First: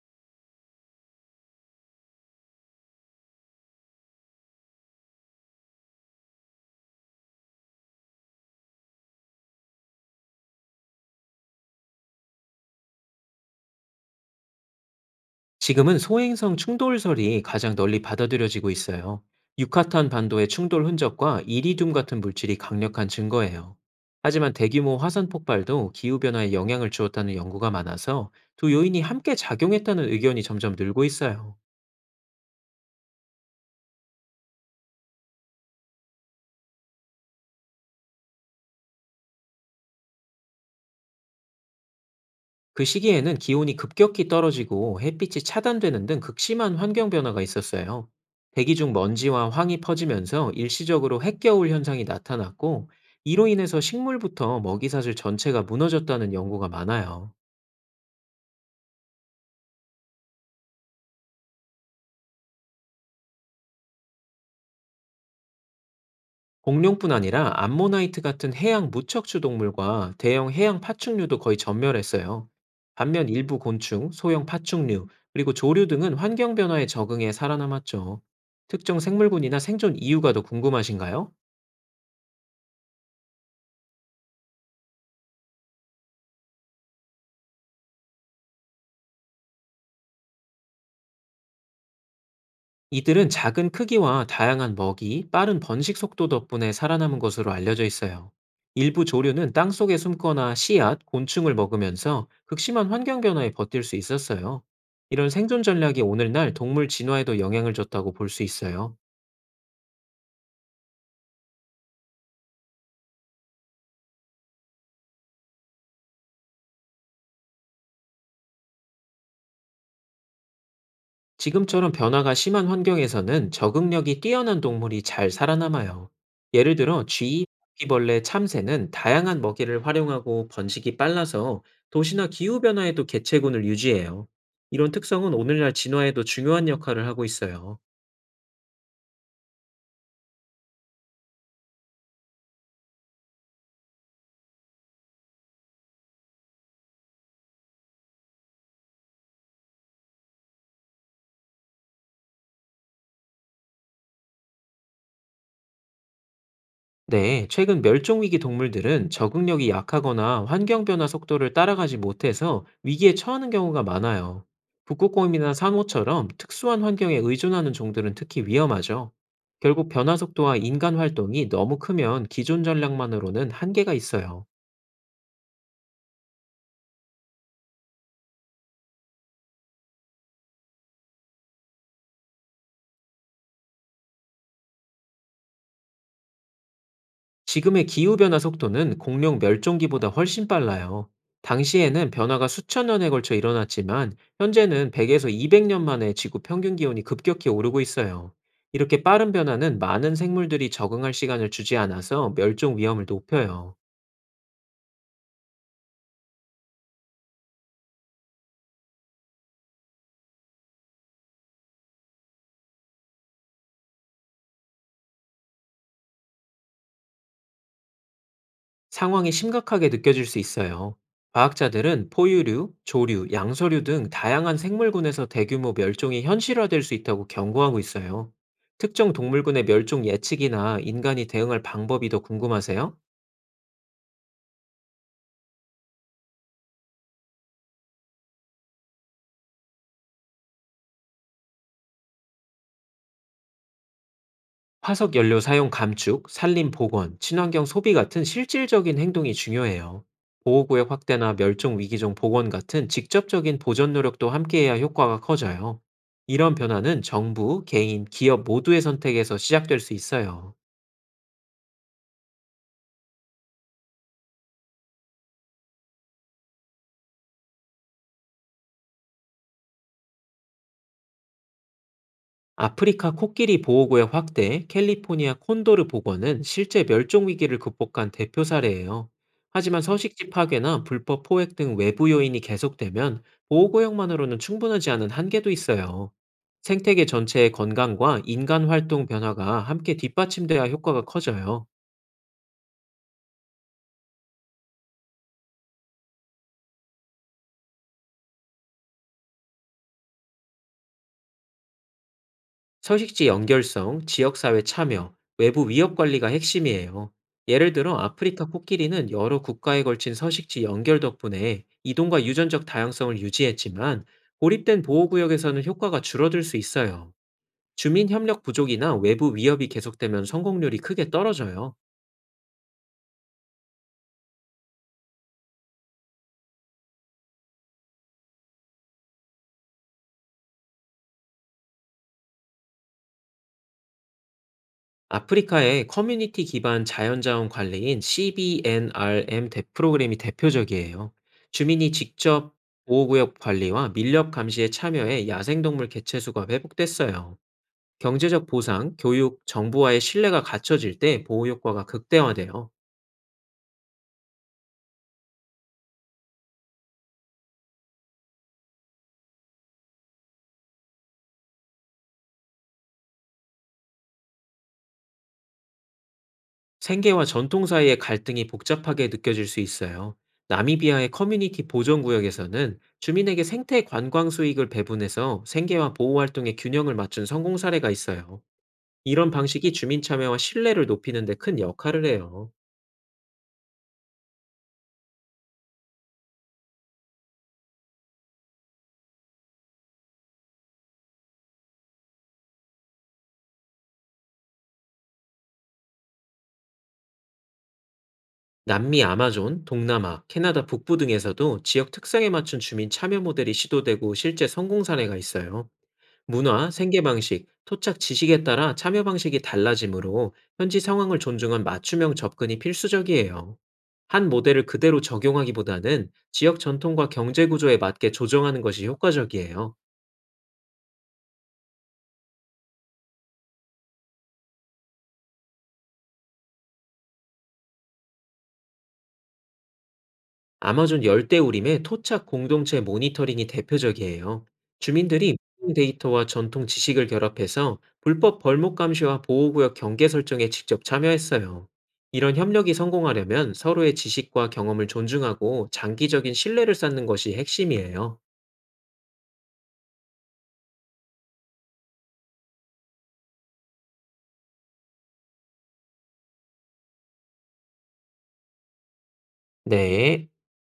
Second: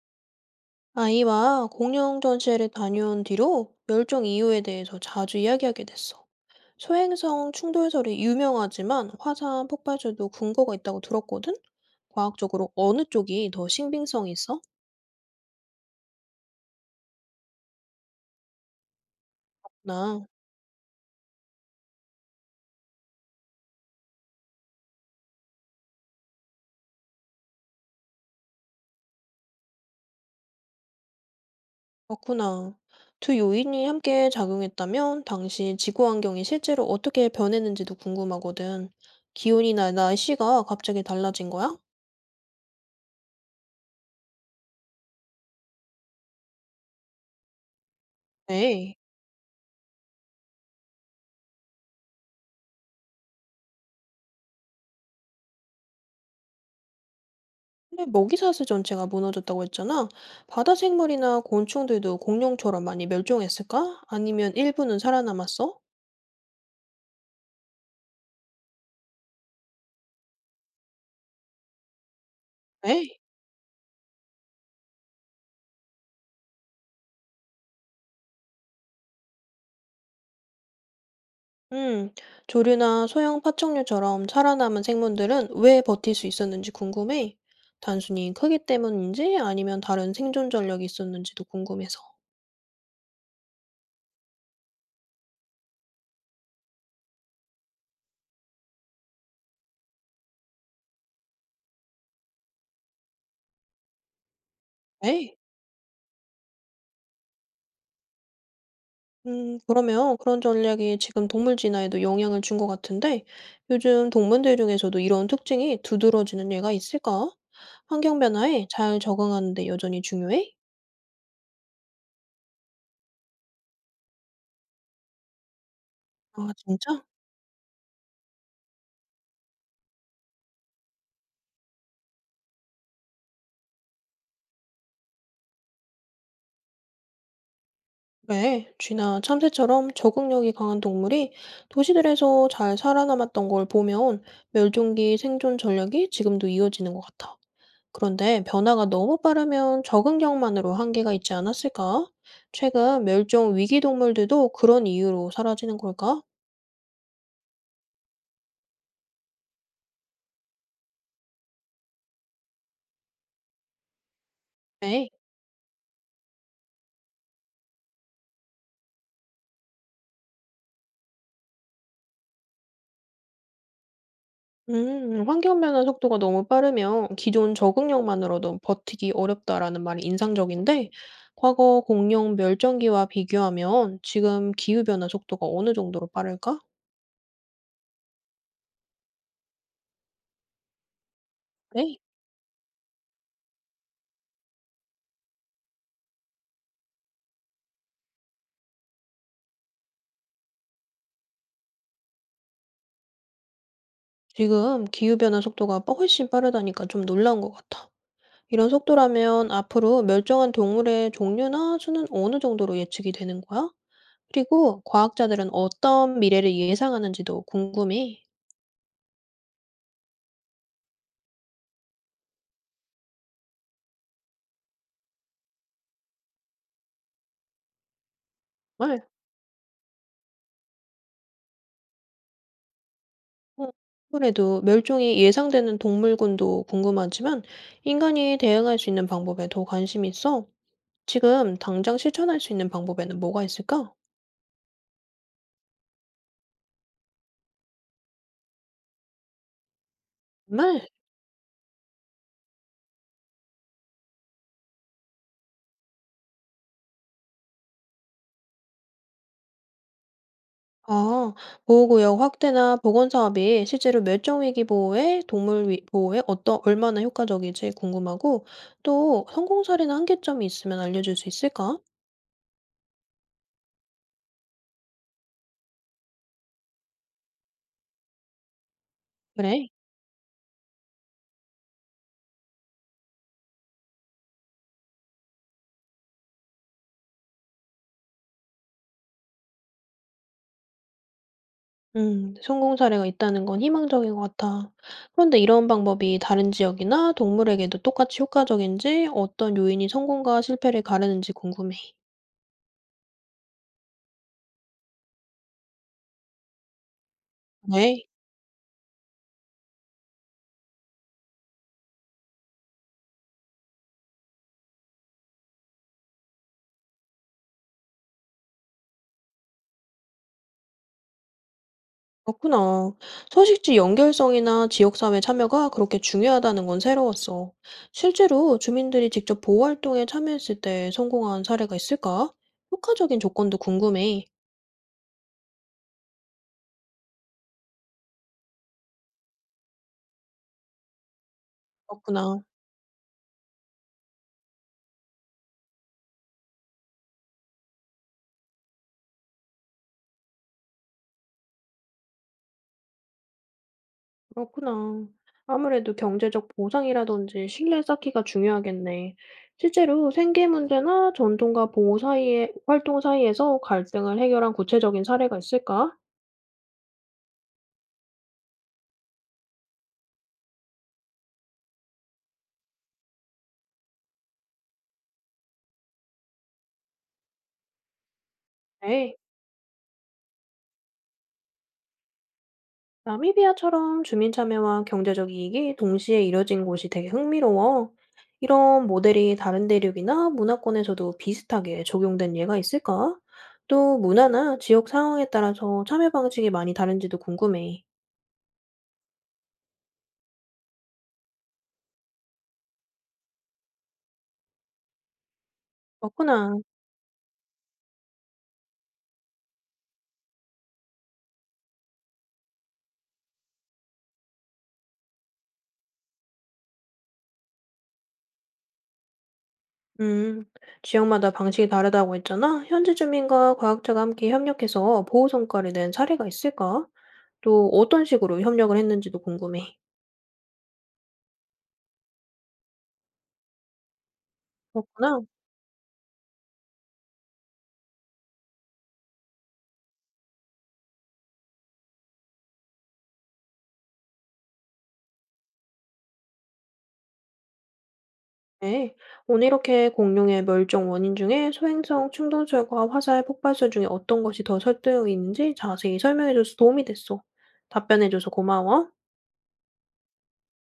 아이와 공룡 전시회를 다녀온 뒤로 멸종 이유에 대해서 자주 이야기하게 됐어. 소행성 충돌설이 유명하지만 화산 폭발설도 근거가 있다고 들었거든? 과학적으로 어느 쪽이 더 신빙성이 있어? 지금은 소행성 충돌설이 가장 널리 받아들여지고 있어요. 유카탄 나, 반도의 충돌 흔적과 이리듐 같은 물질이 강력한 증거예요. 하지만 대규모 화산 폭발도 기후변화에 영향을 주었다는 연구가 많아서 두 요인이 함께 작용했다는 의견이 점점 늘고 있어요. 그렇구나. 두 요인이 함께 작용했다면 당시 지구 환경이 실제로 어떻게 변했는지도 궁금하거든. 기온이나 날씨가 갑자기 달라진 거야? 그 시기에는 기온이 급격히 떨어지고 햇빛이 차단되는 등 극심한 환경 변화가 있었어요. 대기 중 네. 먼지와 황이 퍼지면서 일시적으로 핵겨울 현상이 나타났고, 이로 인해서 식물부터 먹이사슬 전체가 무너졌다는 연구가 많아요. 근데 먹이사슬 전체가 무너졌다고 했잖아. 바다 생물이나 곤충들도 공룡처럼 많이 멸종했을까? 아니면 일부는 살아남았어? 공룡뿐 아니라 암모나이트 같은 해양 무척추 동물과 대형 해양 파충류도 거의 전멸했어요. 에이, 반면 일부 곤충, 소형 파충류, 그리고 조류 등은 환경 변화에 적응해 살아남았죠. 특정 생물군이나 생존 이유가 더 궁금하신가요? 음, 조류나 소형 파충류처럼 살아남은 생물들은 왜 버틸 수 있었는지 궁금해. 단순히 크기 때문인지 아니면 다른 생존 전력이 있었는지도 궁금해서. 이들은 작은 크기와 다양한 먹이, 빠른 번식 속도 덕분에 살아남은 것으로 알려져 있어요. 일부 조류는 땅속에 숨거나 씨앗, 곤충을 먹으면서 극심한 환경 변화에 버틸 수 있었어요. 이런 에이. 생존 전략이 오늘날 동물 진화에도 영향을 줬다고 볼 수 있어요. 그러면 그런 전략이 지금 동물 진화에도 영향을 준 것 같은데, 요즘 동물들 중에서도 이런 특징이 두드러지는 얘가 있을까? 환경 변화에 잘 적응하는데 여전히 중요해? 지금처럼 변화가 심한 환경에서는 적응력이 뛰어난 동물이 잘 살아남아요. 아, 예를 진짜? 들어 쥐, 바퀴벌레, 참새는 다양한 먹이를 활용하고 번식이 빨라서 도시나 기후변화에도 개체군을 유지해요. 이런 특성은 오늘날 진화에도 중요한 역할을 하고 있어요. 그래, 쥐나 참새처럼 적응력이 강한 동물이 도시들에서 잘 살아남았던 걸 보면 멸종기 생존 전략이 지금도 이어지는 것 같아. 그런데 변화가 너무 빠르면 적응력만으로 한계가 있지 않았을까? 최근 멸종 위기 동물들도 그런 이유로 사라지는 걸까? 네, 최근 멸종위기 동물들은 적응력이 약하거나 환경 변화 속도를 따라가지 못해서 위기에 처하는 경우가 많아요. 네. 북극곰이나 상어처럼 특수한 환경에 의존하는 종들은 특히 위험하죠. 결국 변화 속도와 인간 활동이 너무 크면 기존 전략만으로는 한계가 있어요. 환경 변화 속도가 너무 빠르면 기존 적응력만으로도 버티기 어렵다라는 말이 인상적인데, 과거 공룡 멸종기와 비교하면 지금 기후 변화 속도가 어느 정도로 빠를까? 지금의 기후변화 속도는 공룡 멸종기보다 훨씬 빨라요. 네. 당시에는 변화가 수천 년에 걸쳐 일어났지만, 현재는 100에서 200년 만에 지구 평균 기온이 급격히 오르고 있어요. 이렇게 빠른 변화는 많은 생물들이 적응할 시간을 주지 않아서 멸종 위험을 높여요. 지금 기후 변화 속도가 훨씬 빠르다니까 좀 놀라운 것 같아. 이런 속도라면 앞으로 멸종한 동물의 종류나 수는 어느 정도로 예측이 되는 거야? 그리고 과학자들은 어떤 미래를 예상하는지도 궁금해. 상황이 심각하게 느껴질 수 있어요. 과학자들은 포유류, 조류, 양서류 등 다양한 생물군에서 대규모 멸종이 현실화될 수 있다고 경고하고 있어요. 정말? 특정 동물군의 멸종 예측이나 인간이 대응할 방법이 더 궁금하세요? 어, 아무래도 멸종이 예상되는 동물군도 궁금하지만 인간이 대응할 수 있는 방법에 더 관심이 있어. 지금 당장 실천할 수 있는 방법에는 뭐가 있을까? 화석 연료 사용 감축, 산림 복원, 친환경 소비 같은 실질적인 행동이 중요해요. 정말? 보호구역 확대나 멸종 위기종 복원 같은 직접적인 보전 노력도 함께해야 효과가 커져요. 이런 변화는 정부, 개인, 기업 모두의 선택에서 시작될 수 있어요. 아, 보호구역 확대나 복원 사업이 실제로 멸종위기 보호에, 보호에 얼마나 효과적일지 궁금하고, 또 성공 사례나 한계점이 있으면 알려줄 수 있을까? 아프리카 코끼리 보호구의 확대, 캘리포니아 콘도르 복원은 실제 멸종 위기를 극복한 대표 사례예요. 그래. 하지만 서식지 파괴나 불법 포획 등 외부 요인이 계속되면 보호구역만으로는 충분하지 않은 한계도 있어요. 생태계 전체의 건강과 인간 활동 변화가 함께 뒷받침돼야 효과가 커져요. 성공 사례가 있다는 건 희망적인 것 같아. 그런데 이런 방법이 다른 지역이나 동물에게도 똑같이 효과적인지, 어떤 요인이 성공과 실패를 가르는지 궁금해. 서식지 연결성, 지역사회 참여, 외부 위협 관리가 핵심이에요. 예를 들어 네. 아프리카 코끼리는 여러 국가에 걸친 서식지 연결 덕분에 이동과 유전적 다양성을 유지했지만 고립된 보호구역에서는 효과가 줄어들 수 있어요. 주민 협력 부족이나 외부 위협이 계속되면 성공률이 크게 떨어져요. 그렇구나. 서식지 연결성이나 지역사회 참여가 그렇게 중요하다는 건 새로웠어. 실제로 주민들이 직접 보호활동에 참여했을 때 성공한 사례가 있을까? 효과적인 조건도 궁금해. 아프리카의 커뮤니티 기반 자연자원 관리인 CBNRM 대 프로그램이 대표적이에요. 주민이 그렇구나. 직접 보호구역 관리와 밀렵 감시에 참여해 야생동물 개체수가 회복됐어요. 경제적 보상, 교육, 정부와의 신뢰가 갖춰질 때 보호 효과가 극대화돼요. 그렇구나. 아무래도 경제적 보상이라든지 신뢰 쌓기가 중요하겠네. 실제로 생계 문제나 전통과 보호 사이에, 활동 사이에서 갈등을 해결한 구체적인 사례가 있을까? 생계와 전통 사이의 갈등이 복잡하게 느껴질 수 있어요. 나미비아의 커뮤니티 보존구역에서는 주민에게 생태 관광 수익을 배분해서 생계와 보호 활동의 균형을 맞춘 성공 사례가 있어요. 네. 이런 방식이 주민 참여와 신뢰를 높이는 데 큰 역할을 해요. 나미비아처럼 주민 참여와 경제적 이익이 동시에 이뤄진 곳이 되게 흥미로워. 이런 모델이 다른 대륙이나 문화권에서도 비슷하게 적용된 예가 있을까? 또 문화나 지역 상황에 따라서 참여 방식이 많이 다른지도 궁금해. 남미 아마존, 동남아, 캐나다 북부 등에서도 지역 특성에 맞춘 주민 참여 모델이 시도되고 실제 성공 사례가 있어요. 그렇구나. 문화, 생계 방식, 토착 지식에 따라 참여 방식이 달라지므로 현지 상황을 존중한 맞춤형 접근이 필수적이에요. 한 모델을 그대로 적용하기보다는 지역 전통과 경제 구조에 맞게 조정하는 것이 효과적이에요. 음, 지역마다 방식이 다르다고 했잖아. 현지 주민과 과학자가 함께 협력해서 보호 성과를 낸 사례가 있을까? 또 어떤 식으로 협력을 했는지도 궁금해. 아마존 열대우림의 토착 공동체 모니터링이 대표적이에요. 그렇구나. 주민들이 모형 데이터와 전통 지식을 결합해서 불법 벌목 감시와 보호구역 경계 설정에 직접 참여했어요. 이런 협력이 성공하려면 서로의 지식과 경험을 존중하고 장기적인 신뢰를 쌓는 것이 핵심이에요. 네, 오늘 이렇게 공룡의 멸종 원인 중에 소행성 충동설과 화살 폭발설 중에 어떤 것이 더 설득이 있는지 자세히 설명해줘서 도움이 됐어. 답변해줘서 고마워. 네.